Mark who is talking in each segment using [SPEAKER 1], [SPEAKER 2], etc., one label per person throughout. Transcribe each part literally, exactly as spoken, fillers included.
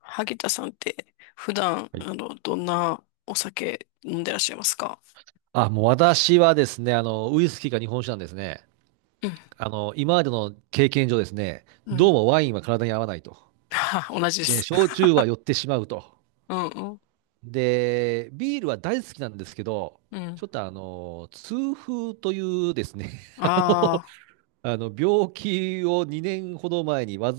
[SPEAKER 1] 萩田さんって普段、
[SPEAKER 2] はい。
[SPEAKER 1] あの、どんなお酒飲んでらっしゃいますか？
[SPEAKER 2] あ、もう私はですね、あの、ウイスキーか日本酒なんですね。
[SPEAKER 1] うん、
[SPEAKER 2] あの、今までの経験上ですね、
[SPEAKER 1] う
[SPEAKER 2] どう
[SPEAKER 1] ん。
[SPEAKER 2] もワインは体に合わないと。
[SPEAKER 1] 同じで
[SPEAKER 2] で、
[SPEAKER 1] す。
[SPEAKER 2] 焼酎は酔 ってしまうと。
[SPEAKER 1] うんうん、
[SPEAKER 2] で、ビールは大好きなんですけど、
[SPEAKER 1] うん。
[SPEAKER 2] ちょっとあの、痛風というですね、あの、
[SPEAKER 1] ああ、
[SPEAKER 2] あの病気をにねんほど前に患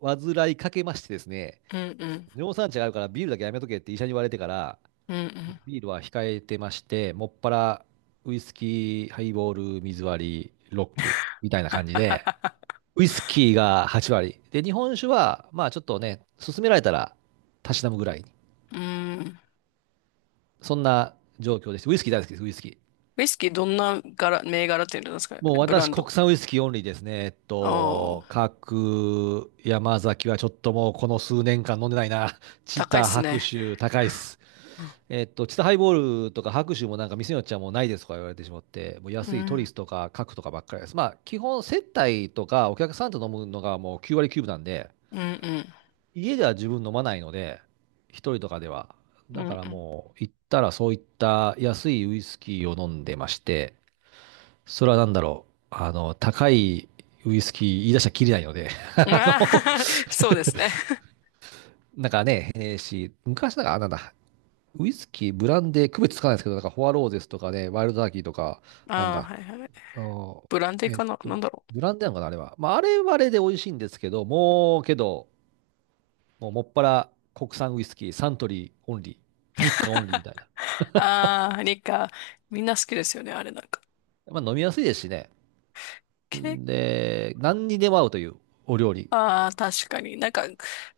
[SPEAKER 2] わず、患いかけましてですね、
[SPEAKER 1] うんうん、
[SPEAKER 2] 尿酸値があるからビールだけやめとけって医者に言われてから、
[SPEAKER 1] うん
[SPEAKER 2] ビールは控えてまして、もっぱらウイスキー、ハイボール、水割り、ロックみたいな
[SPEAKER 1] うん。
[SPEAKER 2] 感じで、ウイスキーがはち割。で、日本酒は、まあちょっとね、勧められたら、たしなむぐらいに。
[SPEAKER 1] うん。
[SPEAKER 2] そんな状況です。ウイスキー大好きです、ウイスキー。
[SPEAKER 1] ウイスキーどんな柄、銘柄っていうんですか
[SPEAKER 2] もう
[SPEAKER 1] ブラ
[SPEAKER 2] 私、
[SPEAKER 1] ン
[SPEAKER 2] 国
[SPEAKER 1] ド？
[SPEAKER 2] 産ウイスキーオンリーですね。えっ
[SPEAKER 1] あ
[SPEAKER 2] と、
[SPEAKER 1] あ、
[SPEAKER 2] 各山崎はちょっともうこの数年間飲んでないな。チ
[SPEAKER 1] 高いっ
[SPEAKER 2] タ、
[SPEAKER 1] す
[SPEAKER 2] 白
[SPEAKER 1] ね。
[SPEAKER 2] 州、高いっす。
[SPEAKER 1] うん、
[SPEAKER 2] えっと、チタハイボールとか白州もなんか店によっちゃもうないですとか言われてしまって、もう
[SPEAKER 1] う
[SPEAKER 2] 安いトリ
[SPEAKER 1] ん、
[SPEAKER 2] スとかカクとかばっかりです。まあ、基本接待とかお客さんと飲むのがもうきゅう割きゅうぶなんで、
[SPEAKER 1] うん、うん、
[SPEAKER 2] 家では自分飲まないので、一人とかでは。
[SPEAKER 1] うん。
[SPEAKER 2] だから
[SPEAKER 1] うん。
[SPEAKER 2] もう行ったらそういった安いウイスキーを飲んでまして、それは何だろう。あの、高いウイスキー言い出したらきりないので、あ
[SPEAKER 1] あ
[SPEAKER 2] の、
[SPEAKER 1] あ。 そうですね。
[SPEAKER 2] なんかね、えーし、昔なんか、あなんだ、ウイスキー、ブランデー、区別つかないですけど、なんか、フォアローゼスとかね、ワイルドターキーとか、なん
[SPEAKER 1] ああ、
[SPEAKER 2] だ、
[SPEAKER 1] はいはい。
[SPEAKER 2] あの
[SPEAKER 1] ブランデー
[SPEAKER 2] えっ
[SPEAKER 1] かな、なん
[SPEAKER 2] と、
[SPEAKER 1] だろう。
[SPEAKER 2] ブランデーなのかな、あれは。まあ、あれはあれで美味しいんですけど、もう、けど、もう、もっぱら国産ウイスキー、サントリーオンリー、日課オンリーみたいな。
[SPEAKER 1] ああ、リカ、みんな好きですよね、あれなんか。
[SPEAKER 2] まあ、飲みやすいですしね。
[SPEAKER 1] け
[SPEAKER 2] で、何にでも合うというお料理。
[SPEAKER 1] ああ、確かに。なんか、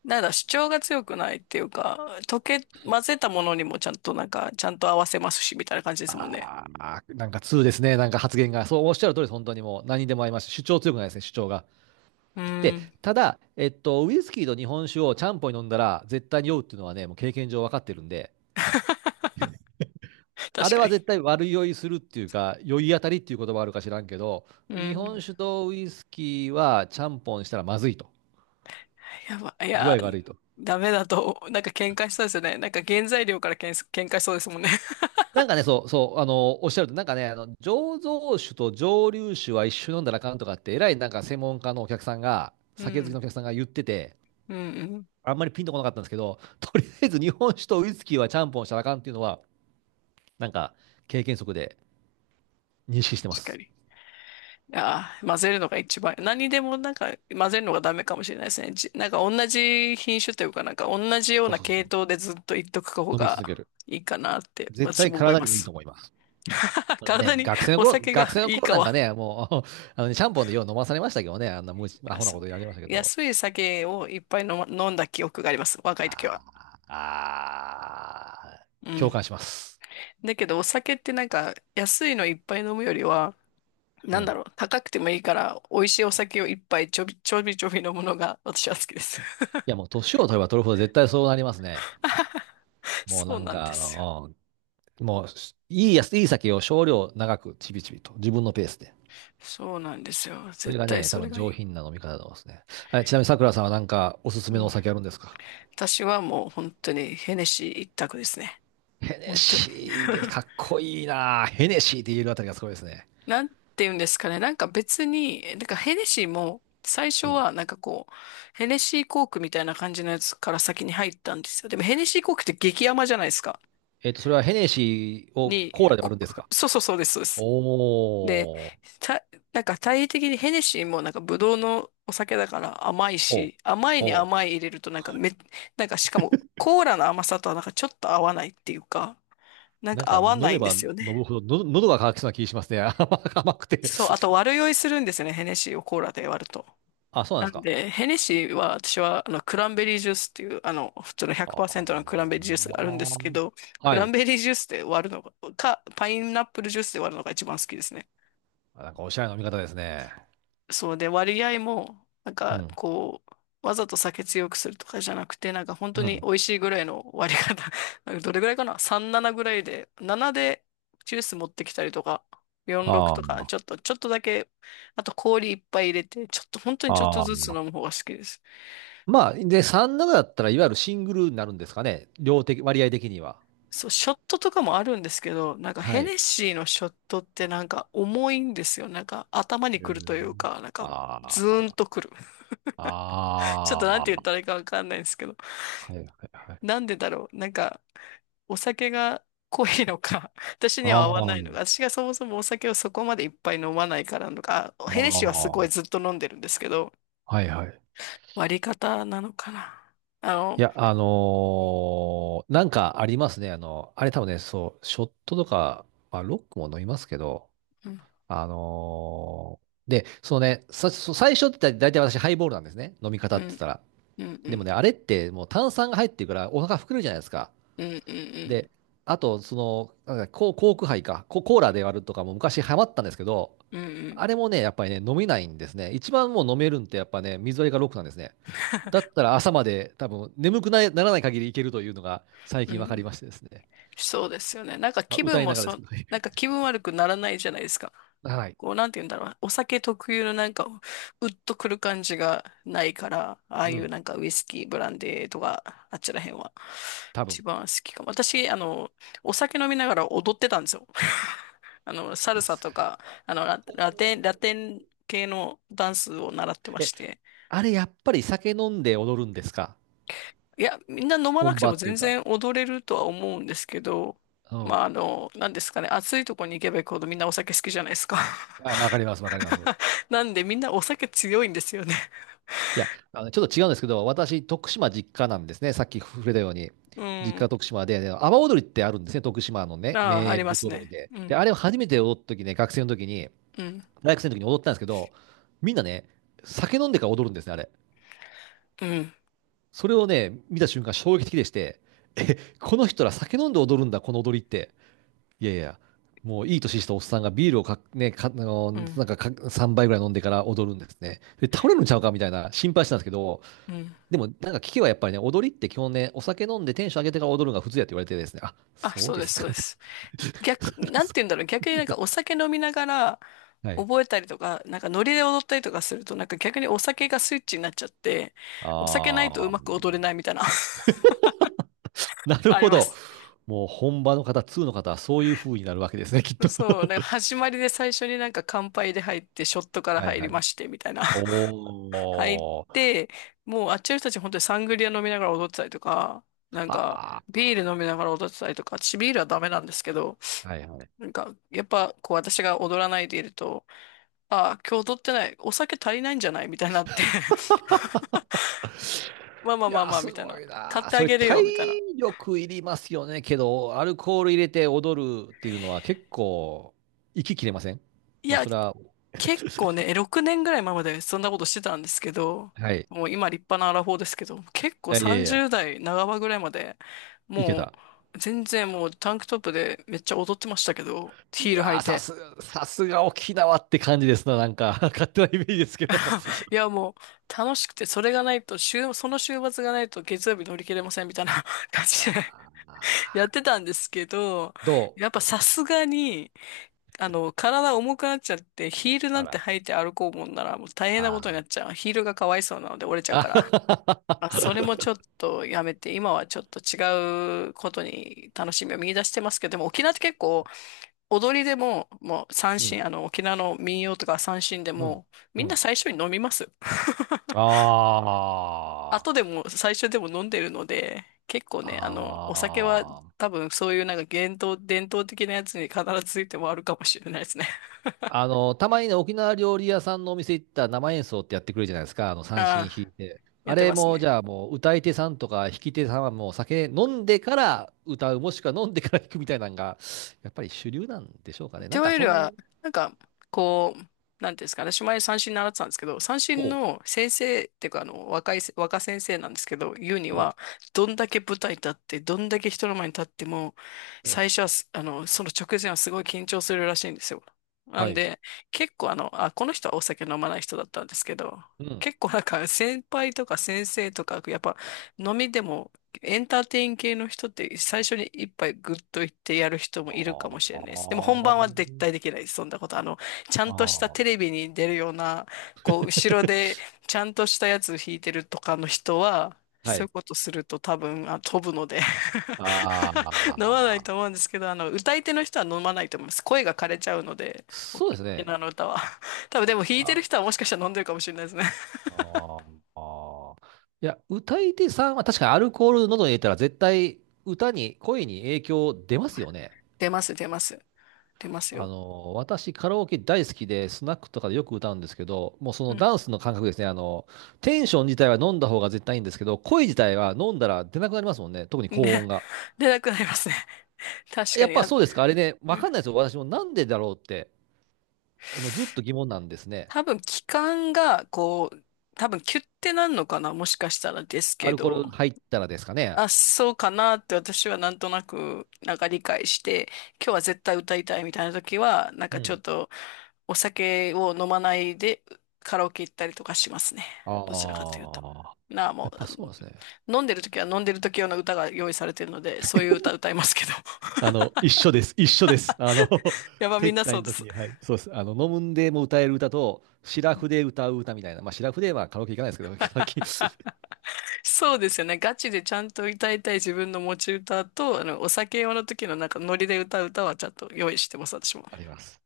[SPEAKER 1] なんだ、主張が強くないっていうか、溶け、混ぜたものにもちゃんとなんか、ちゃんと合わせますし、みたいな感じですもんね。
[SPEAKER 2] ああ、なんか通ですね。なんか発言が。そうおっしゃる通りです。本当にもう何にでも合いますし、主張強くないですね、主張が。
[SPEAKER 1] う
[SPEAKER 2] で、
[SPEAKER 1] ん。
[SPEAKER 2] ただ、えっと、ウイスキーと日本酒をちゃんぽんに飲んだら絶対に酔うっていうのはね、もう経験上分かってるんで、あ
[SPEAKER 1] 確
[SPEAKER 2] れ
[SPEAKER 1] か
[SPEAKER 2] は
[SPEAKER 1] に。
[SPEAKER 2] 絶対悪酔いするっていうか、酔い当たりっていう言葉あるか知らんけど、
[SPEAKER 1] う
[SPEAKER 2] 日
[SPEAKER 1] ん。
[SPEAKER 2] 本酒とウイスキーはちゃんぽんしたらまずいと。
[SPEAKER 1] やば、い
[SPEAKER 2] 具
[SPEAKER 1] や、
[SPEAKER 2] 合が悪いと。
[SPEAKER 1] ダメだと、なんか喧嘩しそうですよね。なんか原材料から喧嘩喧嘩しそうですもんね。
[SPEAKER 2] なんかね、そう、そう、あの、おっしゃると、なんかね、あの、醸造酒と蒸留酒は一緒に飲んだらあかんとかって、えらいなんか専門家のお客さんが、
[SPEAKER 1] う
[SPEAKER 2] 酒好きの
[SPEAKER 1] ん。
[SPEAKER 2] お客さんが言ってて、
[SPEAKER 1] うんうん。
[SPEAKER 2] あんまりピンとこなかったんですけど、とりあえず日本酒とウイスキーはちゃんぽんしたらあかんっていうのは、なんか経験則で、認識してま
[SPEAKER 1] 確か
[SPEAKER 2] す。
[SPEAKER 1] に。ああ、混ぜるのが一番。何でもなんか混ぜるのがダメかもしれないですね。じ、なんか同じ品種というか、なんか同じよう
[SPEAKER 2] そう
[SPEAKER 1] な
[SPEAKER 2] そうそ
[SPEAKER 1] 系
[SPEAKER 2] う。
[SPEAKER 1] 統でずっと言っとく方
[SPEAKER 2] 飲み続け
[SPEAKER 1] が
[SPEAKER 2] る。
[SPEAKER 1] いいかなって
[SPEAKER 2] 絶
[SPEAKER 1] 私
[SPEAKER 2] 対
[SPEAKER 1] も思い
[SPEAKER 2] 体
[SPEAKER 1] ま
[SPEAKER 2] にもいい
[SPEAKER 1] す。
[SPEAKER 2] と思います。
[SPEAKER 1] 体
[SPEAKER 2] ね、
[SPEAKER 1] に
[SPEAKER 2] 学生の
[SPEAKER 1] お
[SPEAKER 2] 頃、
[SPEAKER 1] 酒
[SPEAKER 2] 学
[SPEAKER 1] が
[SPEAKER 2] 生の
[SPEAKER 1] いい
[SPEAKER 2] 頃
[SPEAKER 1] か
[SPEAKER 2] なんか
[SPEAKER 1] は。
[SPEAKER 2] ね、もう、あのねシャンポンでよう飲まされましたけどね、あんな無知、アホな
[SPEAKER 1] 安
[SPEAKER 2] こ
[SPEAKER 1] い、
[SPEAKER 2] とやりましたけど。
[SPEAKER 1] 安い酒をいっぱい飲ま、飲んだ記憶があります。若い時は。
[SPEAKER 2] あーあ
[SPEAKER 1] う
[SPEAKER 2] ー、共
[SPEAKER 1] ん。
[SPEAKER 2] 感します。
[SPEAKER 1] だけどお酒ってなんか安いのいっぱい飲むよりは、
[SPEAKER 2] う
[SPEAKER 1] な
[SPEAKER 2] ん。
[SPEAKER 1] んだ
[SPEAKER 2] い
[SPEAKER 1] ろう、高くてもいいから美味しいお酒をいっぱいちょびちょびちょび飲むのが私は好きです。
[SPEAKER 2] や、もう年を取れば取るほど絶対そうなりますね。もう
[SPEAKER 1] そ
[SPEAKER 2] な
[SPEAKER 1] う
[SPEAKER 2] ん
[SPEAKER 1] なんで
[SPEAKER 2] か、あ
[SPEAKER 1] すよ。
[SPEAKER 2] の、うんもう、いいやつ、いい酒を少量長くちびちびと、自分のペースで。
[SPEAKER 1] そうなんですよ。
[SPEAKER 2] そ
[SPEAKER 1] 絶
[SPEAKER 2] れが
[SPEAKER 1] 対
[SPEAKER 2] ね、多
[SPEAKER 1] それ
[SPEAKER 2] 分
[SPEAKER 1] がい
[SPEAKER 2] 上
[SPEAKER 1] い。
[SPEAKER 2] 品な飲み方だと思いますね。あれちなみに桜さんはなんかおすす
[SPEAKER 1] う
[SPEAKER 2] めのお
[SPEAKER 1] ん。
[SPEAKER 2] 酒あるんですか？
[SPEAKER 1] 私はもう本当にヘネシー一択ですね。
[SPEAKER 2] ヘネ
[SPEAKER 1] 本当に。
[SPEAKER 2] シーです。か っこいいな。ヘネシーって言えるあたりがすごいですね。
[SPEAKER 1] なんて言うんですかね。なんか別に、なんかヘネシーも最初
[SPEAKER 2] うん。
[SPEAKER 1] はなんかこう、ヘネシーコークみたいな感じのやつから先に入ったんですよ。でもヘネシーコークって激甘じゃないですか。
[SPEAKER 2] えっと、それはヘネシーを
[SPEAKER 1] に、
[SPEAKER 2] コーラで割
[SPEAKER 1] こ
[SPEAKER 2] るんですか？
[SPEAKER 1] そうそうそうです、そうです。で、
[SPEAKER 2] おー、
[SPEAKER 1] たなんか体的にヘネシーもなんかブドウのお酒だから甘い
[SPEAKER 2] お、
[SPEAKER 1] し、甘いに
[SPEAKER 2] お、
[SPEAKER 1] 甘い入れるとなんかめ、なんかしかもコーラの甘さとはなんかちょっと合わないっていうか、なん
[SPEAKER 2] なん
[SPEAKER 1] か
[SPEAKER 2] か
[SPEAKER 1] 合わ
[SPEAKER 2] 飲
[SPEAKER 1] な
[SPEAKER 2] め
[SPEAKER 1] いんで
[SPEAKER 2] ば
[SPEAKER 1] す
[SPEAKER 2] 飲
[SPEAKER 1] よね。
[SPEAKER 2] むほど、の喉が渇きそうな気がしますね。甘くて。
[SPEAKER 1] そう、あと悪酔いするんですよね、ヘネシーをコーラで割ると。
[SPEAKER 2] あ、そうなんで
[SPEAKER 1] な
[SPEAKER 2] す
[SPEAKER 1] ん
[SPEAKER 2] か。
[SPEAKER 1] で、ヘネシーは私はあのクランベリージュースっていうあの普通の
[SPEAKER 2] あ
[SPEAKER 1] ひゃくパーセントのクランベリージュースがあるんですけ
[SPEAKER 2] ー、
[SPEAKER 1] ど、ク
[SPEAKER 2] は
[SPEAKER 1] ラン
[SPEAKER 2] い。
[SPEAKER 1] ベリージュースで割るのが、か、パイナップルジュースで割るのが一番好きですね。
[SPEAKER 2] なんかおしゃれな飲み方ですね。
[SPEAKER 1] そうで、割合も、なん
[SPEAKER 2] う
[SPEAKER 1] か、
[SPEAKER 2] ん、
[SPEAKER 1] こう、わざと酒強くするとかじゃなくて、なんか本当
[SPEAKER 2] う
[SPEAKER 1] に美
[SPEAKER 2] ん。
[SPEAKER 1] 味しいぐらいの割り方。なんかどれぐらいかな？ さんなな ぐらいで、ななでジュース持ってきたりとか、よんろく
[SPEAKER 2] あ
[SPEAKER 1] とか、
[SPEAKER 2] ー
[SPEAKER 1] ちょっと、ちょっとだけ、あと氷いっぱい入れて、ちょっと、本当にちょっと
[SPEAKER 2] あ
[SPEAKER 1] ずつ
[SPEAKER 2] ー。
[SPEAKER 1] 飲む方が好きです。
[SPEAKER 2] まあ、で、さんなななだったら、いわゆるシングルになるんですかね。量的、割合的には。
[SPEAKER 1] そう、ショットとかもあるんですけど、なんか
[SPEAKER 2] は
[SPEAKER 1] ヘ
[SPEAKER 2] い。
[SPEAKER 1] ネシーのショットってなんか重いんですよ。なんか頭
[SPEAKER 2] え
[SPEAKER 1] にくるというか、なん
[SPEAKER 2] ー、
[SPEAKER 1] かズ
[SPEAKER 2] あ
[SPEAKER 1] ーン
[SPEAKER 2] あ、
[SPEAKER 1] とくる。ちょっ
[SPEAKER 2] あ
[SPEAKER 1] となん
[SPEAKER 2] あ、
[SPEAKER 1] て言ったらいいかわかんないんですけど。
[SPEAKER 2] はいはいはい。
[SPEAKER 1] なんでだろう。なんかお酒が濃いのか、私には合わ
[SPEAKER 2] ああ、
[SPEAKER 1] ないのか、私がそもそもお酒をそこまでいっぱい飲まないからなのか、あヘネ
[SPEAKER 2] あ
[SPEAKER 1] シーはすごい
[SPEAKER 2] あ、
[SPEAKER 1] ずっと飲んでるんですけど、
[SPEAKER 2] はいはい。
[SPEAKER 1] 割り方なのかな。あ
[SPEAKER 2] い
[SPEAKER 1] の、
[SPEAKER 2] や、あのーなんかありますね。あの、あれ多分ね、そう、ショットとか、まあ、ロックも飲みますけど、
[SPEAKER 1] うん、
[SPEAKER 2] あのーで、そのね、さ、そう最初って大体私ハイボールなんですね。飲み方
[SPEAKER 1] う
[SPEAKER 2] って言っ
[SPEAKER 1] ん、
[SPEAKER 2] たら。
[SPEAKER 1] うん、う
[SPEAKER 2] でも
[SPEAKER 1] ん、
[SPEAKER 2] ね、あれってもう炭酸が入ってるからお腹膨れるじゃないですか。
[SPEAKER 1] うん、うん、
[SPEAKER 2] で、あと、その、なんかココーク杯か、ココーラで割るとかも昔ハマったんですけど、
[SPEAKER 1] うん、うん、
[SPEAKER 2] あれもね、やっぱりね、飲めないんですね。一番もう飲めるんってやっぱね、水割りがロックなんですね。だったら朝まで多分眠くないならない限りいけるというのが最
[SPEAKER 1] うん、
[SPEAKER 2] 近
[SPEAKER 1] う
[SPEAKER 2] 分かり
[SPEAKER 1] ん、
[SPEAKER 2] ましてですね。
[SPEAKER 1] そうですよね。なんか
[SPEAKER 2] まあ、
[SPEAKER 1] 気
[SPEAKER 2] 歌
[SPEAKER 1] 分
[SPEAKER 2] い
[SPEAKER 1] も
[SPEAKER 2] ながらです
[SPEAKER 1] そ、
[SPEAKER 2] けどね。
[SPEAKER 1] なんか 気分悪くならないじゃないですか。
[SPEAKER 2] はい。
[SPEAKER 1] こう、なんて言うんだろう。お酒特有のなんか、うっとくる感じがないから、ああ
[SPEAKER 2] う
[SPEAKER 1] いう
[SPEAKER 2] ん、
[SPEAKER 1] なんかウイスキー、ブランデーとか、あっちらへんは、
[SPEAKER 2] 多
[SPEAKER 1] 一
[SPEAKER 2] 分。
[SPEAKER 1] 番好きかも。私、あの、お酒飲みながら踊ってたんですよ。あの、サル
[SPEAKER 2] で
[SPEAKER 1] サ
[SPEAKER 2] す
[SPEAKER 1] と
[SPEAKER 2] か？
[SPEAKER 1] か、あの、ラ、
[SPEAKER 2] お
[SPEAKER 1] ラテン、ラ
[SPEAKER 2] ー。
[SPEAKER 1] テン系のダンスを習ってま
[SPEAKER 2] え、
[SPEAKER 1] して。
[SPEAKER 2] あれやっぱり酒飲んで踊るんですか？
[SPEAKER 1] いや、みんな飲まなく
[SPEAKER 2] 本
[SPEAKER 1] て
[SPEAKER 2] 場
[SPEAKER 1] も
[SPEAKER 2] ってい
[SPEAKER 1] 全
[SPEAKER 2] うか。
[SPEAKER 1] 然踊れるとは思うんですけど、
[SPEAKER 2] う
[SPEAKER 1] ま
[SPEAKER 2] ん。
[SPEAKER 1] あ、あの、なんですかね、暑いとこに行けば行くほどみんなお酒好きじゃないですか。
[SPEAKER 2] あ、わかります、わかります。
[SPEAKER 1] なんでみんなお酒強いんですよね。
[SPEAKER 2] いや、あの、ちょっと違うんですけど、私、徳島実家なんですね。さっき触れたように。
[SPEAKER 1] う
[SPEAKER 2] 実家
[SPEAKER 1] ん。
[SPEAKER 2] 徳島で、で、阿波踊りってあるんですね。徳島のね、
[SPEAKER 1] ああ、あ
[SPEAKER 2] 名
[SPEAKER 1] りま
[SPEAKER 2] 物
[SPEAKER 1] す
[SPEAKER 2] 踊り
[SPEAKER 1] ね。
[SPEAKER 2] で。
[SPEAKER 1] う
[SPEAKER 2] で、
[SPEAKER 1] ん、
[SPEAKER 2] あれを初めて踊った時ね、学生の時に、
[SPEAKER 1] うん、
[SPEAKER 2] 大学生の時に踊ったんですけど、みんなね、酒飲んでから踊るんですね、あれ。
[SPEAKER 1] うん、
[SPEAKER 2] それをね、見た瞬間衝撃的でして、え、この人ら酒飲んで踊るんだ、この踊りって。いやいや、もういい年したおっさんがビールをか、ね、か、あの、
[SPEAKER 1] うん、
[SPEAKER 2] なんかかさんばいぐらい飲んでから踊るんですね。で、倒れるんちゃうかみたいな心配したんですけど、
[SPEAKER 1] うん。
[SPEAKER 2] でも、なんか聞けばやっぱりね、踊りって基本ね、お酒飲んでテンション上げてから踊るのが普通やって言われてですね、あ、
[SPEAKER 1] あ、
[SPEAKER 2] そう
[SPEAKER 1] そう
[SPEAKER 2] で
[SPEAKER 1] で
[SPEAKER 2] す
[SPEAKER 1] す、
[SPEAKER 2] か、
[SPEAKER 1] そうで
[SPEAKER 2] みたい
[SPEAKER 1] す。
[SPEAKER 2] な。
[SPEAKER 1] 逆、
[SPEAKER 2] それ
[SPEAKER 1] なん
[SPEAKER 2] す
[SPEAKER 1] て言うんだろう、逆に
[SPEAKER 2] ご
[SPEAKER 1] な
[SPEAKER 2] い
[SPEAKER 1] ん
[SPEAKER 2] な。
[SPEAKER 1] かお酒飲みながら
[SPEAKER 2] はい。
[SPEAKER 1] 覚えたりとか、なんかノリで踊ったりとかすると、なんか逆にお酒がスイッチになっちゃって、お酒ないと
[SPEAKER 2] あ
[SPEAKER 1] うまく踊
[SPEAKER 2] ー。
[SPEAKER 1] れないみたいな。
[SPEAKER 2] なる
[SPEAKER 1] あり
[SPEAKER 2] ほ
[SPEAKER 1] ま
[SPEAKER 2] ど。
[SPEAKER 1] す。
[SPEAKER 2] もう本場の方、2の方はそういう風になるわけですね、きっと。
[SPEAKER 1] そう、なんか始まりで最初になんか乾杯で入って、ショットから
[SPEAKER 2] はい
[SPEAKER 1] 入り
[SPEAKER 2] はい。
[SPEAKER 1] まして、みたいな。入っ
[SPEAKER 2] おー。
[SPEAKER 1] て、もうあっちの人たち本当にサングリア飲みながら踊ってたりとか、なんか
[SPEAKER 2] あ
[SPEAKER 1] ビール飲みながら踊ってたりとか、私ビールはダメなんですけど、
[SPEAKER 2] ー。はいはい。
[SPEAKER 1] なんかやっぱこう私が踊らないでいると、ああ、今日踊ってない、お酒足りないんじゃないみたいになって まあまあ
[SPEAKER 2] い
[SPEAKER 1] ま
[SPEAKER 2] や
[SPEAKER 1] あ
[SPEAKER 2] ー、
[SPEAKER 1] まあ、
[SPEAKER 2] す
[SPEAKER 1] みたい
[SPEAKER 2] ご
[SPEAKER 1] な。
[SPEAKER 2] い
[SPEAKER 1] 買っ
[SPEAKER 2] なー。
[SPEAKER 1] て
[SPEAKER 2] そ
[SPEAKER 1] あ
[SPEAKER 2] れ
[SPEAKER 1] げる
[SPEAKER 2] 体
[SPEAKER 1] よ、みたいな。
[SPEAKER 2] 力いりますよね。けど、アルコール入れて踊るっていうのは結構、息切れません？
[SPEAKER 1] い
[SPEAKER 2] まあ、
[SPEAKER 1] や、
[SPEAKER 2] それは、
[SPEAKER 1] 結構ね、ろくねんぐらい前までそんなことしてたんですけど、
[SPEAKER 2] はい。い
[SPEAKER 1] もう今立派なアラフォーですけど、結構
[SPEAKER 2] やいやいや、
[SPEAKER 1] さんじゅう代半ばぐらいまで、
[SPEAKER 2] いけ
[SPEAKER 1] も
[SPEAKER 2] た。
[SPEAKER 1] う全然もうタンクトップでめっちゃ踊ってましたけど、
[SPEAKER 2] い
[SPEAKER 1] ヒール履
[SPEAKER 2] や
[SPEAKER 1] い
[SPEAKER 2] ー、さ
[SPEAKER 1] て。
[SPEAKER 2] す、さすが沖縄って感じですな、なんか、勝手なイメージですけど。
[SPEAKER 1] いやもう楽しくて、それがないと、週、その週末がないと月曜日乗り切れませんみたいな 感じで
[SPEAKER 2] あ
[SPEAKER 1] やっ
[SPEAKER 2] ー。
[SPEAKER 1] てたんですけど、
[SPEAKER 2] ど
[SPEAKER 1] やっぱ
[SPEAKER 2] う。
[SPEAKER 1] さすがに、あの、体重くなっちゃって、ヒールな
[SPEAKER 2] あ
[SPEAKER 1] んて
[SPEAKER 2] ら、
[SPEAKER 1] 履いて歩こうもんならもう大変なこ
[SPEAKER 2] あ
[SPEAKER 1] とに
[SPEAKER 2] ー。
[SPEAKER 1] なっちゃう。ヒールがかわいそうなので折れちゃう
[SPEAKER 2] あ
[SPEAKER 1] か
[SPEAKER 2] は
[SPEAKER 1] ら。
[SPEAKER 2] は
[SPEAKER 1] まあ、それもち
[SPEAKER 2] は、
[SPEAKER 1] ょっとやめて、今はちょっと違うことに楽しみを見出してますけど、でも沖縄って結構踊りでも、もう 三
[SPEAKER 2] うん、
[SPEAKER 1] 線、あの沖縄の民謡とか三線で
[SPEAKER 2] うん、
[SPEAKER 1] も、
[SPEAKER 2] う
[SPEAKER 1] みんな
[SPEAKER 2] ん。
[SPEAKER 1] 最初に飲みます。
[SPEAKER 2] あ
[SPEAKER 1] 後で
[SPEAKER 2] ー
[SPEAKER 1] も最初でも飲んでるので、結構ね、あの、お酒は
[SPEAKER 2] あー。
[SPEAKER 1] 多分そういうなんか伝統、伝統的なやつに必ずついてもあるかもしれないですね。
[SPEAKER 2] あの、たまにね、沖縄料理屋さんのお店行ったら生演奏ってやってくれるじゃないですか、あの、三
[SPEAKER 1] あ
[SPEAKER 2] 線弾い
[SPEAKER 1] あ、
[SPEAKER 2] て。
[SPEAKER 1] や
[SPEAKER 2] あ
[SPEAKER 1] って
[SPEAKER 2] れ
[SPEAKER 1] ます
[SPEAKER 2] も、じ
[SPEAKER 1] ね。
[SPEAKER 2] ゃあもう、歌い手さんとか弾き手さんはもう酒飲んでから歌う、もしくは飲んでから弾くみたいなのが、やっぱり主流なんでしょうかね。
[SPEAKER 1] と
[SPEAKER 2] なん
[SPEAKER 1] い
[SPEAKER 2] か
[SPEAKER 1] うより
[SPEAKER 2] そん。
[SPEAKER 1] は、なんか、こう、なんていうんですかね、私前三振習ってたんですけど、三振
[SPEAKER 2] おう、
[SPEAKER 1] の先生っていうか、あの、若いせ、若先生なんですけど、言うに
[SPEAKER 2] うん、
[SPEAKER 1] は、どんだけ舞台立って、どんだけ人の前に立っても、
[SPEAKER 2] うん、
[SPEAKER 1] 最初はす、あの、その直前はすごい緊張するらしいんですよ。な
[SPEAKER 2] は
[SPEAKER 1] ん
[SPEAKER 2] い、
[SPEAKER 1] で、結構あの、あ、この人はお酒飲まない人だったんですけど、
[SPEAKER 2] うん。
[SPEAKER 1] 結構なんか先輩とか先生とか、やっぱ飲みでもエンターテイン系の人って最初に一杯グッといってやる人もいるか
[SPEAKER 2] あ
[SPEAKER 1] もしれないです。でも
[SPEAKER 2] ー
[SPEAKER 1] 本番は絶対できないです。そんなこと。あの、ちゃ
[SPEAKER 2] あ
[SPEAKER 1] んとしたテ
[SPEAKER 2] ー、
[SPEAKER 1] レビに出るような、こう、後ろで ちゃんとしたやつ弾いてるとかの人は、
[SPEAKER 2] は
[SPEAKER 1] そういう
[SPEAKER 2] い。
[SPEAKER 1] ことすると多分、あ、飛ぶので 飲
[SPEAKER 2] あ
[SPEAKER 1] まない
[SPEAKER 2] あ、
[SPEAKER 1] と思うんですけど、あの、歌い手の人は飲まないと思います。声が枯れちゃうので、沖
[SPEAKER 2] そうですね。
[SPEAKER 1] 縄の歌は。多分でも弾いてる
[SPEAKER 2] あ、
[SPEAKER 1] 人はもしかしたら飲んでるかもしれないですね。
[SPEAKER 2] あー、あー。いや、歌い手さんは確かにアルコール喉に入れたら絶対歌に、声に影響出ますよね。
[SPEAKER 1] 出ます、出ます。出ます
[SPEAKER 2] あ
[SPEAKER 1] よ。
[SPEAKER 2] の、私カラオケ大好きで、スナックとかでよく歌うんですけど、もうそ
[SPEAKER 1] う
[SPEAKER 2] の
[SPEAKER 1] ん。
[SPEAKER 2] ダンスの感覚ですね。あの、テンション自体は飲んだ方が絶対いいんですけど、声自体は飲んだら出なくなりますもんね。特に
[SPEAKER 1] で、
[SPEAKER 2] 高音が。
[SPEAKER 1] 出なくなりますね。確
[SPEAKER 2] や
[SPEAKER 1] か
[SPEAKER 2] っ
[SPEAKER 1] に、
[SPEAKER 2] ぱ
[SPEAKER 1] あ、
[SPEAKER 2] そうですか、あれね、わ
[SPEAKER 1] うん、
[SPEAKER 2] かんないですよ、私もなんでだろうって、あのずっと疑問なんですね。
[SPEAKER 1] 多分気管が、こう、多分キュッてなんのかな、もしかしたらです
[SPEAKER 2] ア
[SPEAKER 1] け
[SPEAKER 2] ルコール
[SPEAKER 1] ど、
[SPEAKER 2] 入ったらですかね。
[SPEAKER 1] あ、そうかなって私はなんとなく、なんか理解して、今日は絶対歌いたいみたいな時は、なん
[SPEAKER 2] う
[SPEAKER 1] かちょ
[SPEAKER 2] ん。
[SPEAKER 1] っとお酒を飲まないでカラオケ行ったりとかしますね。どちらかというと。
[SPEAKER 2] ああ、
[SPEAKER 1] なあ、も
[SPEAKER 2] やっぱそうなんですね。
[SPEAKER 1] う、飲んでる時は飲んでる時用の歌が用意されてるので、そういう歌歌いますけど。
[SPEAKER 2] あの、一緒です。一緒です。あの、
[SPEAKER 1] やば、みん
[SPEAKER 2] 接
[SPEAKER 1] なそ
[SPEAKER 2] 待
[SPEAKER 1] う
[SPEAKER 2] の
[SPEAKER 1] で
[SPEAKER 2] 時
[SPEAKER 1] す。
[SPEAKER 2] に、はい、そうです。あの、飲むんでも歌える歌と、シラフで歌う歌みたいな、まあ、シラフではカラオケ行かないですけど、最近
[SPEAKER 1] そうですよね。ガチでちゃんと歌いたい自分の持ち歌と、あの、お酒用の時のなんかノリで歌う歌はちゃんと用意してます、私も。
[SPEAKER 2] あります。